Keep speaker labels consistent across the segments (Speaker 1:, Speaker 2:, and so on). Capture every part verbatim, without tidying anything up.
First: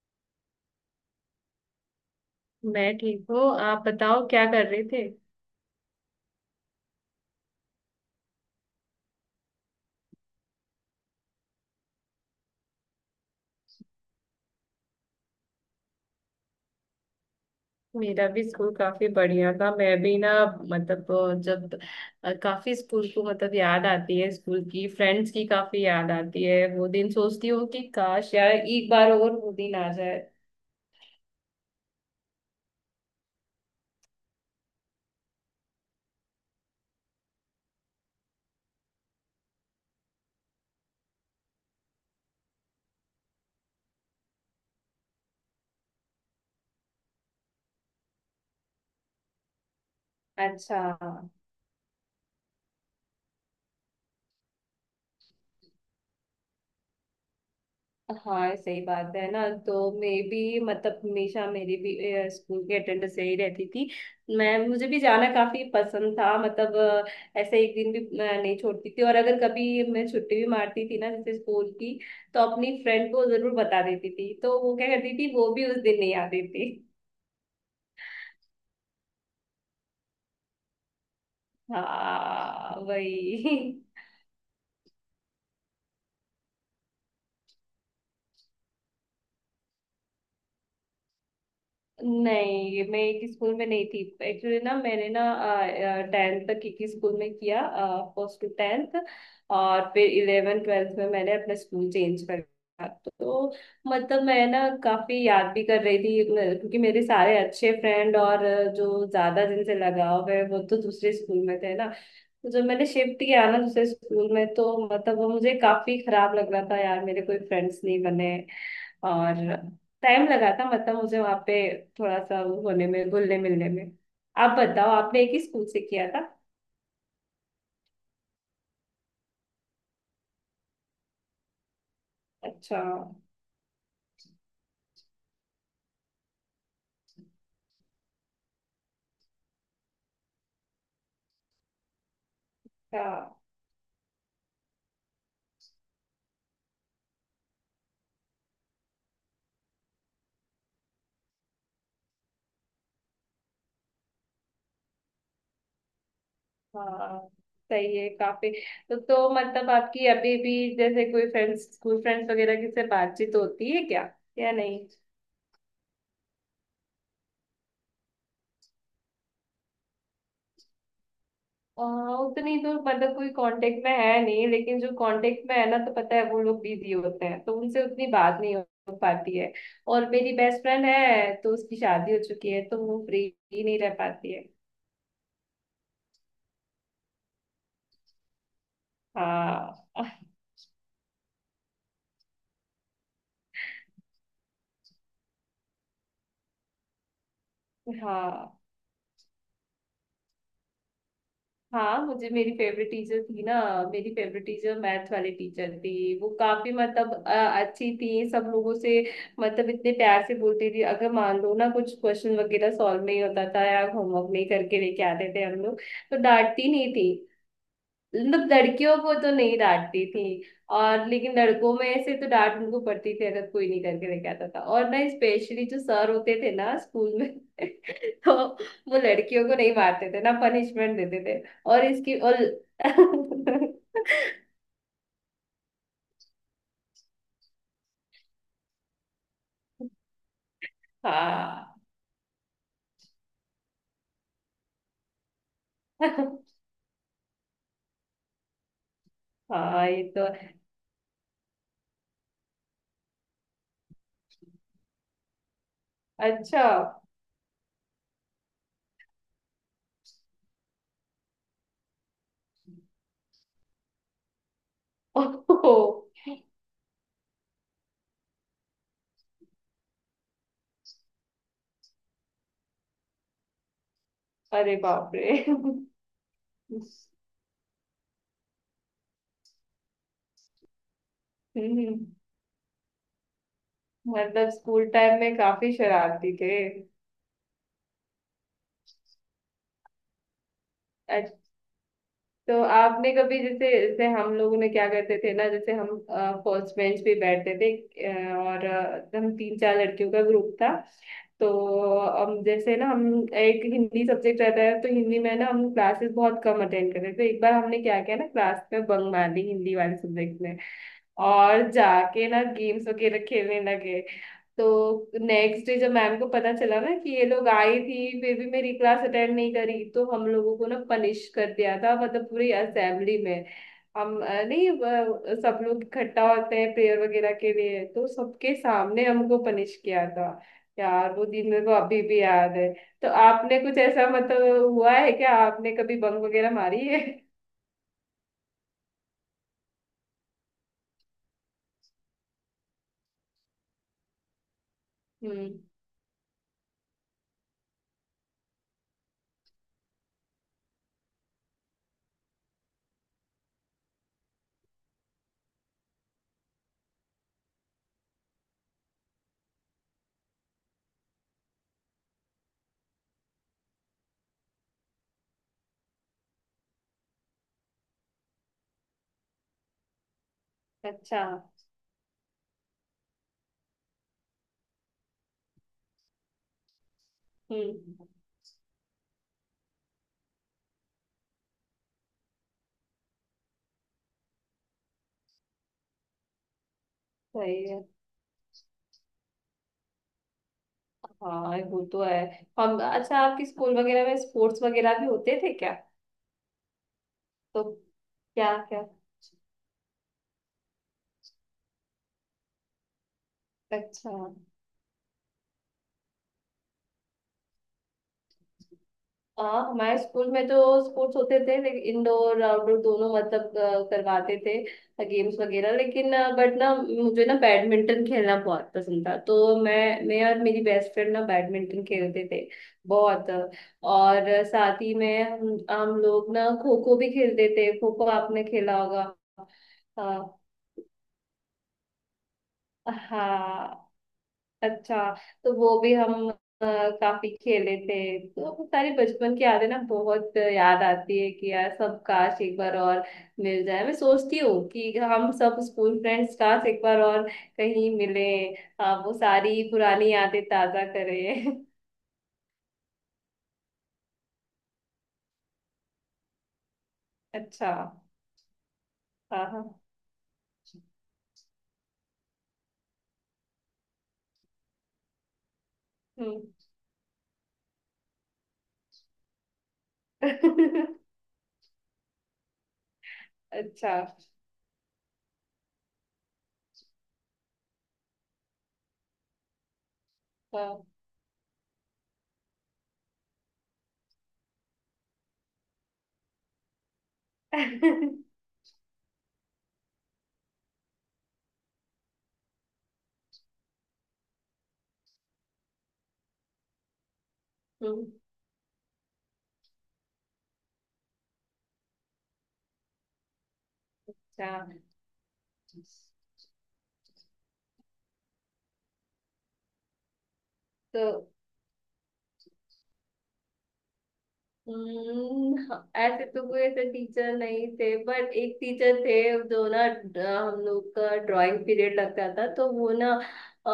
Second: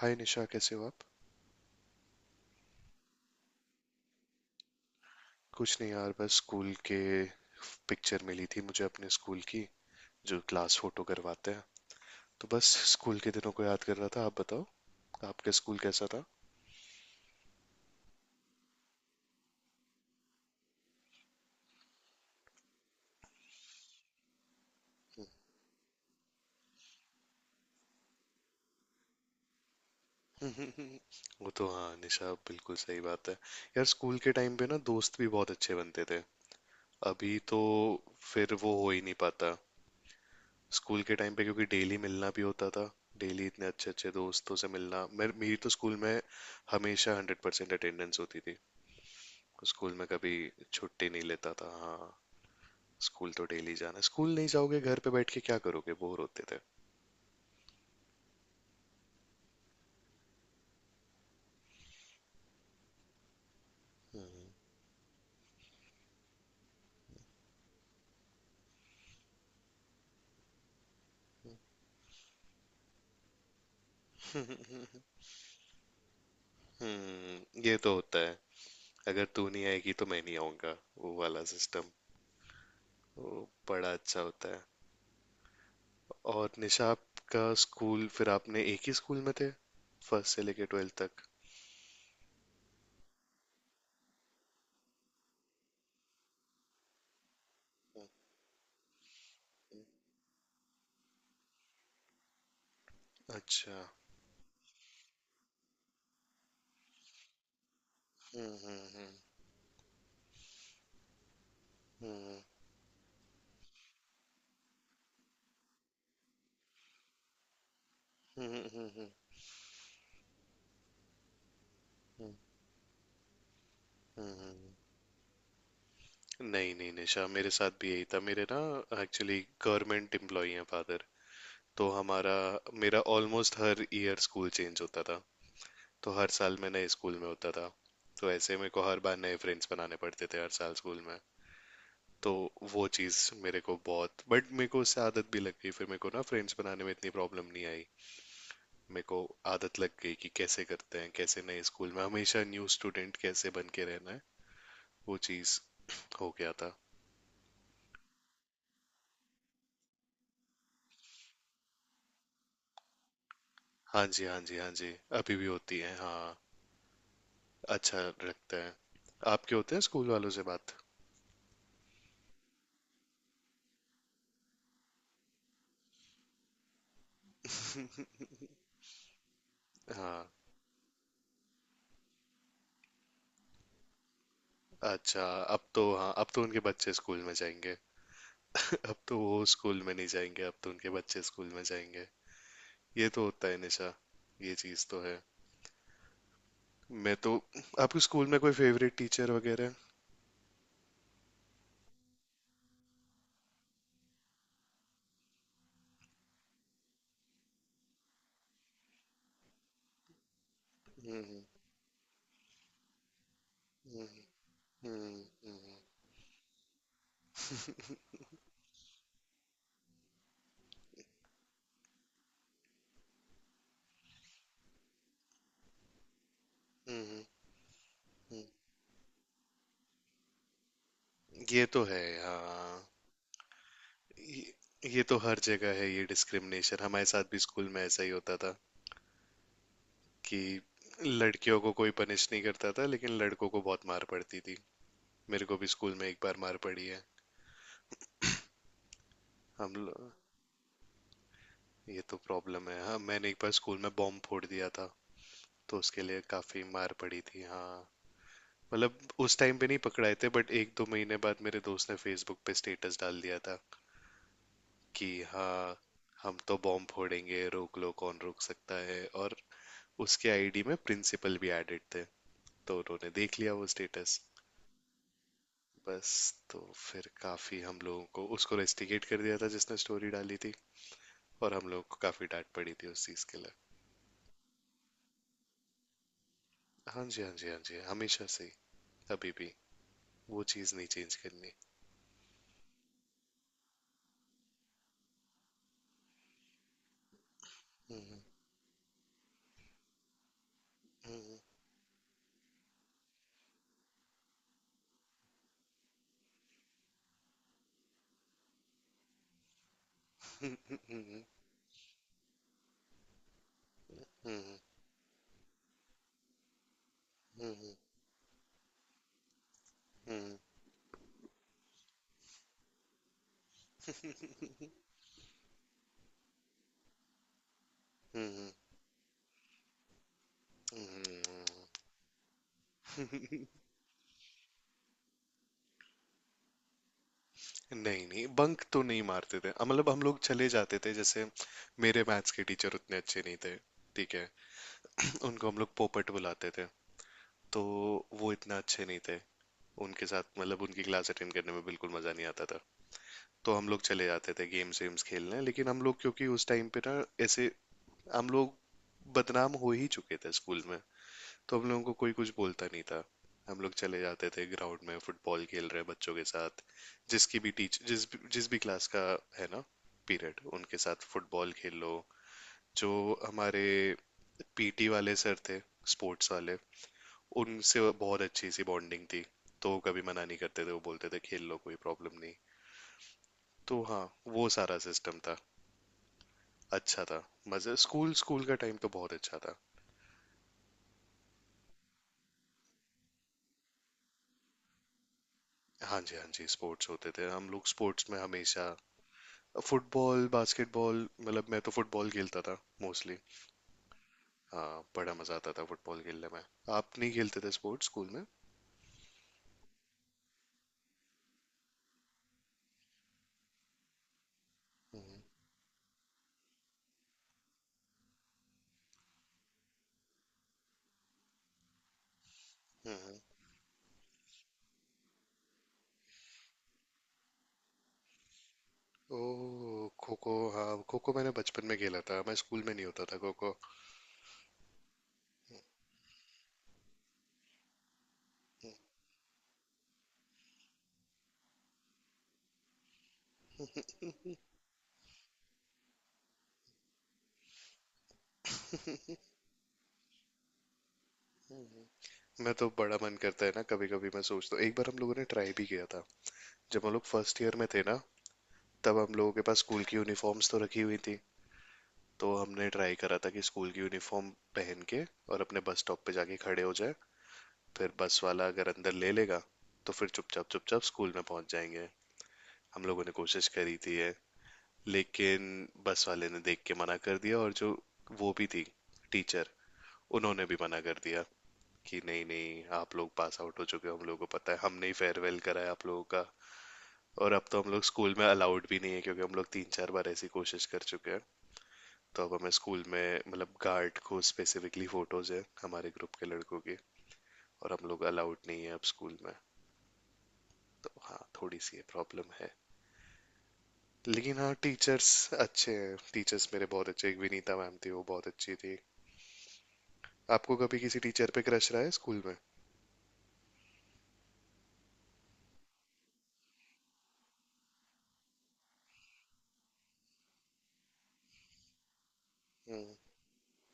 Speaker 1: हाय निशा, कैसे हो आप?
Speaker 2: मैं ठीक हूँ। आप बताओ क्या कर रहे थे।
Speaker 1: कुछ नहीं यार, बस स्कूल के पिक्चर मिली थी मुझे अपने स्कूल की, जो क्लास फोटो करवाते हैं, तो बस स्कूल के दिनों को याद कर रहा था। आप बताओ, आपका स्कूल कैसा था?
Speaker 2: मेरा भी स्कूल काफी बढ़िया था। मैं भी ना मतलब अ, जब अ, काफी स्कूल को मतलब याद आती है। स्कूल की फ्रेंड्स की काफी याद आती है। वो दिन सोचती हूँ कि काश यार एक बार और वो दिन आ जाए।
Speaker 1: वो तो हाँ निशा, बिल्कुल सही बात है यार। स्कूल के टाइम पे ना दोस्त भी बहुत अच्छे बनते थे। अभी तो फिर वो हो ही नहीं पाता। स्कूल के टाइम पे क्योंकि डेली मिलना भी होता था। डेली इतने अच्छे अच्छे दोस्तों से मिलना, मेर- मेरी तो स्कूल में हमेशा हंड्रेड परसेंट अटेंडेंस होती थी। स्कूल में कभी
Speaker 2: अच्छा।
Speaker 1: छुट्टी नहीं लेता था। हाँ, स्कूल तो डेली जाना है। स्कूल नहीं जाओगे घर पे बैठ के क्या करोगे, बोर होते थे।
Speaker 2: हाँ सही बात है ना। तो मैं भी मतलब हमेशा मेरी भी अ, स्कूल की अटेंडेंस सही रहती थी। मैं मुझे भी जाना काफी पसंद था। मतलब अ, ऐसे एक दिन भी अ, नहीं छोड़ती थी। और अगर कभी मैं छुट्टी भी मारती थी ना जैसे स्कूल की तो अपनी फ्रेंड को जरूर बता देती थी तो वो क्या करती थी वो भी उस दिन नहीं आती थी।
Speaker 1: हम्म, ये तो होता है। अगर तू नहीं आएगी तो मैं नहीं आऊंगा, वो वाला सिस्टम।
Speaker 2: हाँ
Speaker 1: वो
Speaker 2: वही
Speaker 1: बड़ा अच्छा होता है। और निशा आपका स्कूल, फिर आपने एक ही स्कूल में थे फर्स्ट से लेके ट्वेल्थ तक?
Speaker 2: नहीं मैं एक स्कूल में नहीं थी। एक्चुअली ना मैंने ना टेंथ तक एक ही स्कूल में किया। First to tenth. और फिर इलेवन ट्वेल्थ में मैंने अपना स्कूल चेंज कर दिया। तो
Speaker 1: अच्छा।
Speaker 2: मतलब मैं ना काफी याद भी कर रही थी मैं- क्योंकि मेरे सारे अच्छे फ्रेंड और
Speaker 1: हम्म,
Speaker 2: अ,
Speaker 1: हम्म,
Speaker 2: जो
Speaker 1: हम्म।
Speaker 2: ज्यादा जिनसे लगाव है वो तो दूसरे स्कूल में थे ना। तो जब मैंने शिफ्ट किया ना दूसरे स्कूल में तो मतलब वो मुझे काफी खराब लग रहा था यार मेरे कोई फ्रेंड्स नहीं बने।
Speaker 1: हम्म, हम्म, हम्म।
Speaker 2: और टाइम लगा था मतलब मुझे वहां पे थोड़ा सा वो होने में घुलने मिलने में।
Speaker 1: हम्म,
Speaker 2: आप
Speaker 1: हम्म।
Speaker 2: बताओ आपने एक ही स्कूल से किया था।
Speaker 1: नहीं नहीं निशा, मेरे साथ भी यही था। मेरे ना एक्चुअली गवर्नमेंट एम्प्लॉई हैं फादर, तो हमारा
Speaker 2: अच्छा।
Speaker 1: मेरा ऑलमोस्ट हर ईयर स्कूल चेंज होता था। तो हर साल मैं नए स्कूल में होता था। तो ऐसे मेरे को हर बार नए फ्रेंड्स बनाने पड़ते थे हर साल स्कूल में। तो वो चीज़
Speaker 2: हाँ।
Speaker 1: मेरे को बहुत, बट मेरे को उससे आदत भी लग गई। फिर मेरे को ना फ्रेंड्स बनाने में इतनी प्रॉब्लम नहीं आई। मेरे को आदत लग गई कि कैसे करते हैं, कैसे नए स्कूल में हमेशा न्यू स्टूडेंट कैसे बन के रहना है। वो चीज़ हो गया था।
Speaker 2: हाँ। सही है काफी। तो तो मतलब आपकी अभी भी जैसे कोई फ्रेंड्स स्कूल फ्रेंड्स वगैरह की से बातचीत होती है क्या?
Speaker 1: हाँ जी हाँ
Speaker 2: या
Speaker 1: जी हाँ
Speaker 2: नहीं?
Speaker 1: जी, अभी भी होती है। हाँ, अच्छा रखते हैं। आपके होते हैं स्कूल वालों से बात?
Speaker 2: आ, उतनी तो मतलब कोई कांटेक्ट में है नहीं लेकिन जो कांटेक्ट में है ना तो पता है वो लोग बिजी होते हैं तो उनसे उतनी बात नहीं हो पाती है। और
Speaker 1: हाँ
Speaker 2: मेरी बेस्ट फ्रेंड है तो उसकी शादी हो चुकी है तो वो फ्री ही नहीं रह पाती है।
Speaker 1: अच्छा, अब तो हाँ अब तो उनके बच्चे स्कूल में जाएंगे। अब तो वो
Speaker 2: हाँ
Speaker 1: स्कूल में नहीं जाएंगे, अब तो उनके बच्चे स्कूल में जाएंगे। ये तो होता है निशा, ये चीज़ तो है। मैं तो आपके स्कूल में कोई
Speaker 2: हाँ।
Speaker 1: फेवरेट टीचर वगैरह?
Speaker 2: हाँ मुझे मेरी फेवरेट टीचर थी ना। मेरी फेवरेट टीचर मैथ वाली टीचर थी। वो काफी मतलब अ, अच्छी थी सब लोगों से। मतलब इतने प्यार से बोलती थी अगर मान
Speaker 1: हम्म,
Speaker 2: लो ना कुछ क्वेश्चन वगैरह सॉल्व नहीं होता था या
Speaker 1: हम्म,
Speaker 2: होमवर्क नहीं करके लेके
Speaker 1: हम्म,
Speaker 2: आते थे हम
Speaker 1: हम्म,
Speaker 2: लोग तो डांटती नहीं थी। मतलब लड़कियों को तो नहीं डांटती थी। और लेकिन लड़कों में ऐसे तो डांट उनको पड़ती थी अगर कोई नहीं करके लेके आता था और ना स्पेशली जो सर होते थे ना स्कूल
Speaker 1: हम्म,
Speaker 2: में तो
Speaker 1: हम्म।
Speaker 2: वो लड़कियों को नहीं मारते थे ना पनिशमेंट देते थे।
Speaker 1: ये तो
Speaker 2: और
Speaker 1: है
Speaker 2: इसकी और
Speaker 1: हाँ। ये, ये तो हर जगह है ये डिस्क्रिमिनेशन, हमारे साथ भी स्कूल में ऐसा ही होता था कि लड़कियों को
Speaker 2: हाँ।
Speaker 1: कोई पनिश नहीं करता था लेकिन लड़कों को बहुत मार पड़ती थी। मेरे को भी स्कूल में एक बार मार पड़ी है। हम
Speaker 2: हाँ। ये
Speaker 1: लो-
Speaker 2: तो।
Speaker 1: ये तो प्रॉब्लम है। हाँ, मैंने एक बार स्कूल में बॉम्ब फोड़ दिया था, तो उसके लिए
Speaker 2: अच्छा।
Speaker 1: काफी मार पड़ी थी। हाँ मतलब उस टाइम पे नहीं पकड़ाए थे, बट एक दो महीने बाद मेरे दोस्त ने फेसबुक पे स्टेटस डाल दिया था कि
Speaker 2: ओहो।
Speaker 1: हाँ, हम तो बॉम्ब फोड़ेंगे, रोक लो कौन रोक सकता है। और उसके आईडी में प्रिंसिपल भी एडेड थे, तो उन्होंने देख लिया वो स्टेटस।
Speaker 2: अरे बाप रे
Speaker 1: बस, तो फिर काफी हम लोगों को उसको रेस्टिकेट कर दिया था जिसने स्टोरी डाली थी, और हम लोगों को
Speaker 2: हम्म।
Speaker 1: काफी डांट पड़ी थी उस चीज के लिए।
Speaker 2: मतलब स्कूल टाइम में काफी शरारती थे।
Speaker 1: हाँ जी हाँ जी हाँ जी, हमेशा से ही, अभी भी वो चीज़ नहीं चेंज
Speaker 2: अच्छा।
Speaker 1: करनी।
Speaker 2: तो आपने कभी जैसे जैसे हम लोगों ने क्या करते थे ना जैसे हम फर्स्ट बेंच पे बैठते थे अ, और अ, हम तीन चार लड़कियों का ग्रुप था। तो हम जैसे ना हम एक हिंदी सब्जेक्ट रहता है तो हिंदी में ना हम क्लासेस बहुत कम अटेंड करते थे तो एक बार हमने क्या किया ना क्लास में बंक मार ली हिंदी वाले सब्जेक्ट में। और जाके ना गेम्स वगैरह खेलने लगे। तो नेक्स्ट डे जब मैम को पता चला ना कि ये लोग आई थी फिर भी मेरी क्लास अटेंड नहीं करी तो हम लोगों को ना पनिश कर दिया था मतलब पूरी असेंबली में। हम अ, नहीं अ, सब लोग इकट्ठा होते हैं प्रेयर वगैरह के लिए तो सबके सामने हमको पनिश किया था। यार वो दिन मेरे को अभी भी याद है। तो आपने कुछ ऐसा मतलब हुआ है क्या आपने कभी बंक वगैरह मारी है?
Speaker 1: नहीं नहीं, बंक तो नहीं मारते थे, मतलब हम लोग चले जाते थे। जैसे मेरे मैथ्स के टीचर उतने अच्छे नहीं थे, ठीक है। उनको हम
Speaker 2: हम्म।
Speaker 1: लोग पोपट बुलाते थे। तो वो इतना अच्छे नहीं थे, उनके साथ मतलब उनकी क्लास अटेंड करने में बिल्कुल मज़ा नहीं आता था। तो हम लोग चले जाते थे गेम्स वेम्स खेलने। लेकिन हम लोग, क्योंकि उस टाइम पे ना ऐसे हम लोग बदनाम हो ही चुके थे स्कूल में, तो हम लोगों को कोई कुछ बोलता नहीं था। हम लोग चले जाते थे ग्राउंड में फुटबॉल खेल रहे बच्चों के साथ, जिसकी भी टीच जिस भी- जिस भी क्लास का है ना पीरियड, उनके साथ
Speaker 2: अच्छा।
Speaker 1: फुटबॉल खेल लो। जो हमारे पीटी वाले सर थे, स्पोर्ट्स वाले, उनसे
Speaker 2: हम्म।
Speaker 1: बहुत अच्छी सी बॉन्डिंग थी। तो वो कभी मना नहीं करते थे, वो बोलते थे खेल लो कोई प्रॉब्लम नहीं। तो हाँ, वो सारा सिस्टम था, अच्छा था।
Speaker 2: सही
Speaker 1: मजे,
Speaker 2: है।
Speaker 1: स्कूल स्कूल का टाइम तो बहुत अच्छा था।
Speaker 2: हाँ वो तो है। हम अच्छा आपके स्कूल वगैरह में स्पोर्ट्स वगैरह भी होते थे क्या?
Speaker 1: हाँ जी हाँ जी, स्पोर्ट्स होते थे। हम
Speaker 2: तो
Speaker 1: लोग स्पोर्ट्स में
Speaker 2: क्या
Speaker 1: हमेशा
Speaker 2: क्या?
Speaker 1: फुटबॉल बास्केटबॉल, मतलब मैं तो फुटबॉल खेलता था मोस्टली।
Speaker 2: अच्छा।
Speaker 1: हाँ, बड़ा मजा आता था फुटबॉल खेलने में। आप नहीं खेलते थे स्पोर्ट्स स्कूल में?
Speaker 2: हाँ हमारे स्कूल में तो स्पोर्ट्स होते थे लेकिन इंडोर आउटडोर दोनों मतलब अ, करवाते थे
Speaker 1: हम्म,
Speaker 2: गेम्स वगैरह लेकिन बट ना मुझे ना बैडमिंटन खेलना बहुत पसंद था तो मैं मैं और मेरी बेस्ट फ्रेंड ना बैडमिंटन खेलते थे
Speaker 1: हम्म।
Speaker 2: बहुत। और साथ ही में हम हम लोग ना खो खो भी खेलते थे। खो खो आपने खेला होगा?
Speaker 1: ओ खो खो,
Speaker 2: हाँ।
Speaker 1: हाँ खो खो मैंने बचपन में खेला था, मैं स्कूल में नहीं होता था खो खो।
Speaker 2: हाँ। अच्छा। तो वो भी हम अ, काफी खेले थे। तो वो सारी बचपन की यादें ना बहुत याद आती है कि यार सब काश एक बार और मिल जाए। मैं सोचती हूँ कि हम सब स्कूल फ्रेंड्स काश एक बार और कहीं मिले वो सारी पुरानी यादें ताजा करें।
Speaker 1: मैं तो बड़ा मन करता है ना, कभी कभी मैं सोचता हूँ। एक बार हम लोगों ने ट्राई भी किया था जब हम लोग फर्स्ट ईयर में
Speaker 2: अच्छा।
Speaker 1: थे ना। तब हम लोगों के
Speaker 2: हाँ।
Speaker 1: पास
Speaker 2: हाँ।
Speaker 1: स्कूल की यूनिफॉर्म्स तो रखी हुई थी, तो हमने ट्राई करा था कि स्कूल की यूनिफॉर्म पहन के और अपने बस स्टॉप पे जाके
Speaker 2: हम्म।
Speaker 1: खड़े हो जाए, फिर बस वाला अगर अंदर ले लेगा तो फिर चुपचाप चुपचाप स्कूल में पहुंच जाएंगे। हम लोगों ने कोशिश करी थी
Speaker 2: अच्छा।
Speaker 1: ये। लेकिन बस वाले ने देख के मना कर दिया, और जो वो भी थी टीचर, उन्होंने भी मना
Speaker 2: हाँ
Speaker 1: कर दिया कि नहीं नहीं आप लोग पास आउट हो चुके हो, हम लोगों को पता है, हमने ही फेयरवेल करा है आप लोगों का। और अब तो हम लोग स्कूल में
Speaker 2: हम्म।
Speaker 1: अलाउड भी नहीं है क्योंकि हम लोग तीन चार बार ऐसी कोशिश कर चुके हैं। तो अब हमें स्कूल में, मतलब गार्ड को स्पेसिफिकली फोटोज है हमारे ग्रुप के लड़कों की, और हम लोग अलाउड नहीं है अब स्कूल में। तो हाँ, थोड़ी सी ये प्रॉब्लम है। लेकिन
Speaker 2: अच्छा।
Speaker 1: हाँ, टीचर्स अच्छे हैं, टीचर्स मेरे बहुत अच्छे, एक विनीता मैम थी वो बहुत अच्छी थी। आपको कभी किसी
Speaker 2: तो
Speaker 1: टीचर पे क्रश रहा है स्कूल में?
Speaker 2: हम्म, हाँ, ऐसे तो कोई ऐसे टीचर नहीं थे बट एक टीचर थे जो ना ड- हम लोग का ड्राइंग पीरियड लगता था तो वो
Speaker 1: हम्म,
Speaker 2: ना अ,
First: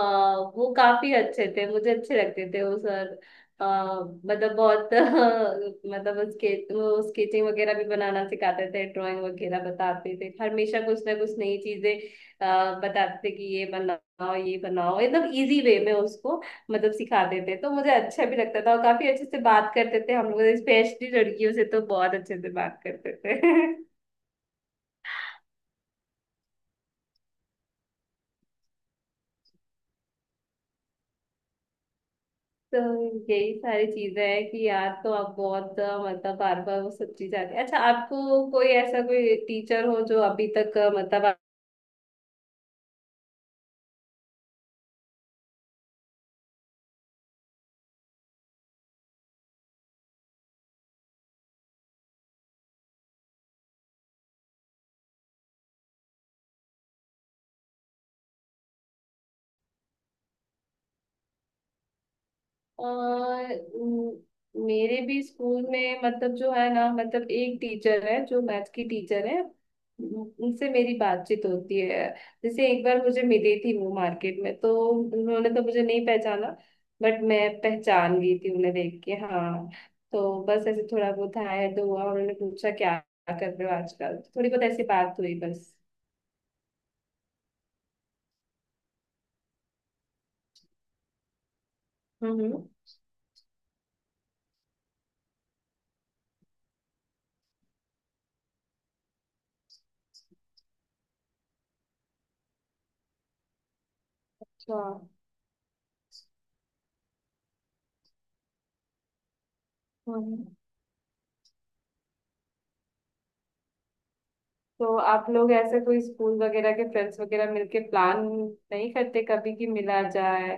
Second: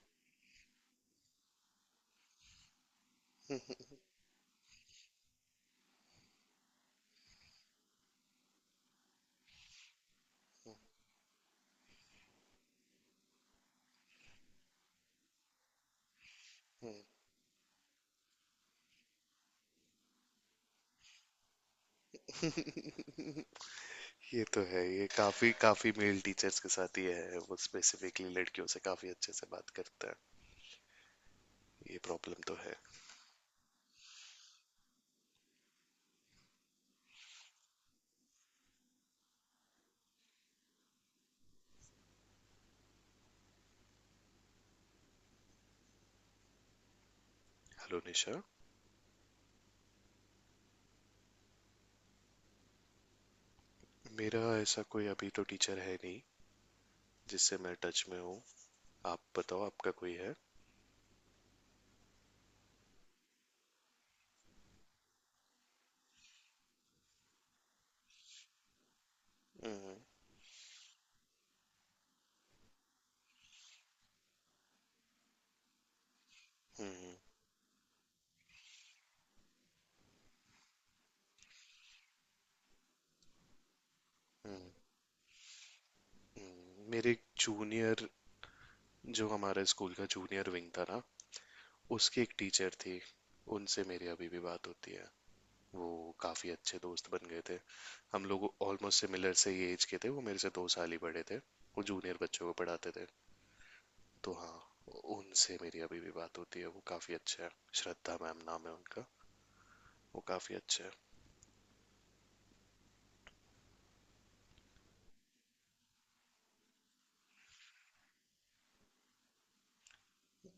Speaker 2: वो काफी अच्छे थे मुझे अच्छे लगते थे वो सर। अ, मतलब बहुत मतलब उसके वो स्केचिंग वगैरह भी बनाना सिखाते थे ड्राइंग वगैरह बताते थे हमेशा कुछ ना कुछ नई चीजें अ, बताते थे कि ये बनाओ ये बनाओ एकदम इजी वे में उसको मतलब सिखा देते तो मुझे अच्छा भी लगता था और काफी अच्छे से बात करते थे हम लोग स्पेशली लड़कियों से तो बहुत अच्छे से बात करते थे
Speaker 1: ये तो है, ये काफी काफी मेल टीचर्स के साथ ही है वो, स्पेसिफिकली लड़कियों से काफी अच्छे से बात करता है। ये प्रॉब्लम तो है।
Speaker 2: तो यही सारी चीजें हैं कि यार तो आप बहुत अ, मतलब बार बार वो सब चीज आती है। अच्छा आपको कोई ऐसा कोई टीचर हो जो अभी तक अ, मतलब।
Speaker 1: हेलो निशा। मेरा ऐसा कोई अभी तो टीचर है नहीं जिससे मैं टच में हूँ। आप बताओ, आपका कोई है?
Speaker 2: अ, म- मेरे भी स्कूल में मतलब जो है ना मतलब एक टीचर है जो मैथ की टीचर है।
Speaker 1: हम्म,
Speaker 2: उन- उनसे मेरी बातचीत होती है। जैसे एक बार मुझे मिली थी वो मार्केट में तो उन्होंने तो मुझे नहीं पहचाना
Speaker 1: हम्म,
Speaker 2: बट मैं पहचान गई थी उन्हें देख के हाँ। तो बस ऐसे थोड़ा बहुत हाय दो हुआ उन्होंने पूछा क्या कर रहे हो आजकल थोड़ी
Speaker 1: हम्म,
Speaker 2: बहुत ऐसी बात हुई बस।
Speaker 1: हम्म। मेरे जूनियर, जो हमारे स्कूल का जूनियर विंग था ना, उसकी एक
Speaker 2: हम्म।
Speaker 1: टीचर थी, उनसे मेरी अभी भी बात होती है। वो काफ़ी अच्छे दोस्त बन गए थे। हम लोग ऑलमोस्ट सिमिलर से ही एज के थे, वो मेरे से दो साल ही बड़े थे। वो जूनियर बच्चों को पढ़ाते थे। तो हाँ उनसे मेरी अभी भी बात होती है, वो काफ़ी अच्छा है। श्रद्धा मैम नाम है उनका। वो
Speaker 2: हाँ।
Speaker 1: काफ़ी अच्छा है।
Speaker 2: तो आप लोग ऐसे कोई स्कूल वगैरह के फ्रेंड्स वगैरह मिलके प्लान नहीं करते कभी कि मिला जाए?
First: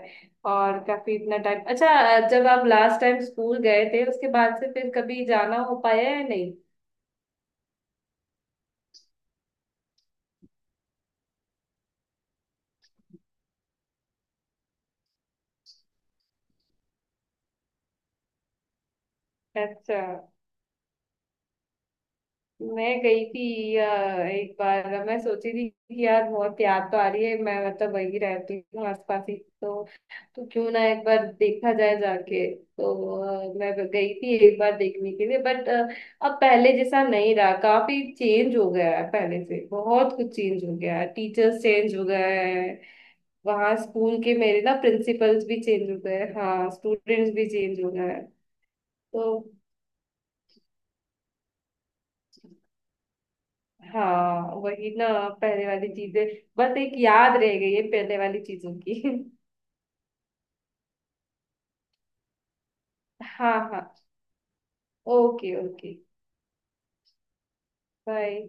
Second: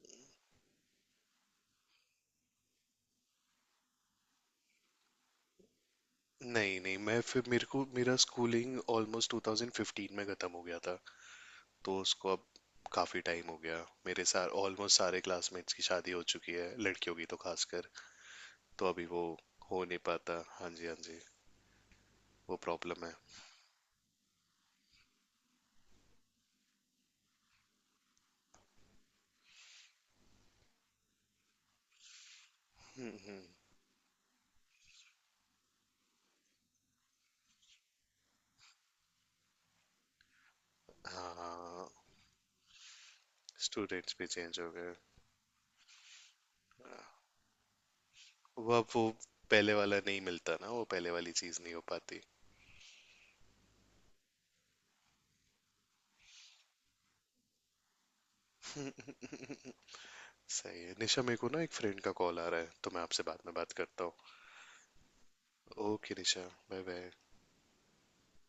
Speaker 2: और काफी इतना टाइम अच्छा जब आप लास्ट टाइम स्कूल गए थे उसके बाद से फिर कभी जाना हो पाया या नहीं?
Speaker 1: नहीं नहीं, मैं फिर मेरे को मेरा स्कूलिंग ऑलमोस्ट ट्वेंटी फ़िफ़्टीन में ख़त्म हो गया था। तो उसको अब काफ़ी टाइम हो गया, मेरे सार ऑलमोस्ट सारे क्लासमेट्स की शादी हो चुकी है, लड़कियों की तो खासकर। तो अभी वो हो नहीं
Speaker 2: अच्छा।
Speaker 1: पाता, हाँ जी हाँ जी, वो
Speaker 2: मैं
Speaker 1: प्रॉब्लम है।
Speaker 2: गई थी अ, एक बार मैं सोची थी कि यार बहुत याद तो आ रही है मैं मतलब वही रहती हूँ आसपास ही। तो तो क्यों ना एक बार देखा जाए जाके तो।
Speaker 1: हम्म, हम्म,
Speaker 2: अ, मैं गई थी एक बार देखने के लिए बट अब पहले जैसा नहीं रहा काफी चेंज हो गया है पहले से बहुत कुछ चेंज हो गया है टीचर्स
Speaker 1: हाँ,
Speaker 2: चेंज हो गए हैं। वहाँ
Speaker 1: स्टूडेंट्स
Speaker 2: स्कूल
Speaker 1: भी
Speaker 2: के
Speaker 1: चेंज
Speaker 2: मेरे
Speaker 1: हो
Speaker 2: ना
Speaker 1: गए।
Speaker 2: प्रिंसिपल्स भी चेंज हो गए हैं, हाँ स्टूडेंट्स भी चेंज हो गए हैं।
Speaker 1: वो अब वो
Speaker 2: तो
Speaker 1: पहले वाला नहीं मिलता ना, वो पहले वाली चीज़ नहीं हो पाती।
Speaker 2: हाँ वही ना पहले वाली चीजें बस एक याद रह गई है पहले वाली चीजों की।
Speaker 1: सही है निशा, मेरे को ना एक फ्रेंड का कॉल आ रहा है, तो मैं आपसे बाद में
Speaker 2: हाँ।
Speaker 1: बात
Speaker 2: हाँ।
Speaker 1: करता
Speaker 2: ओके
Speaker 1: हूँ।
Speaker 2: Okay.
Speaker 1: Okay Nisha, bye bye.
Speaker 2: Bye.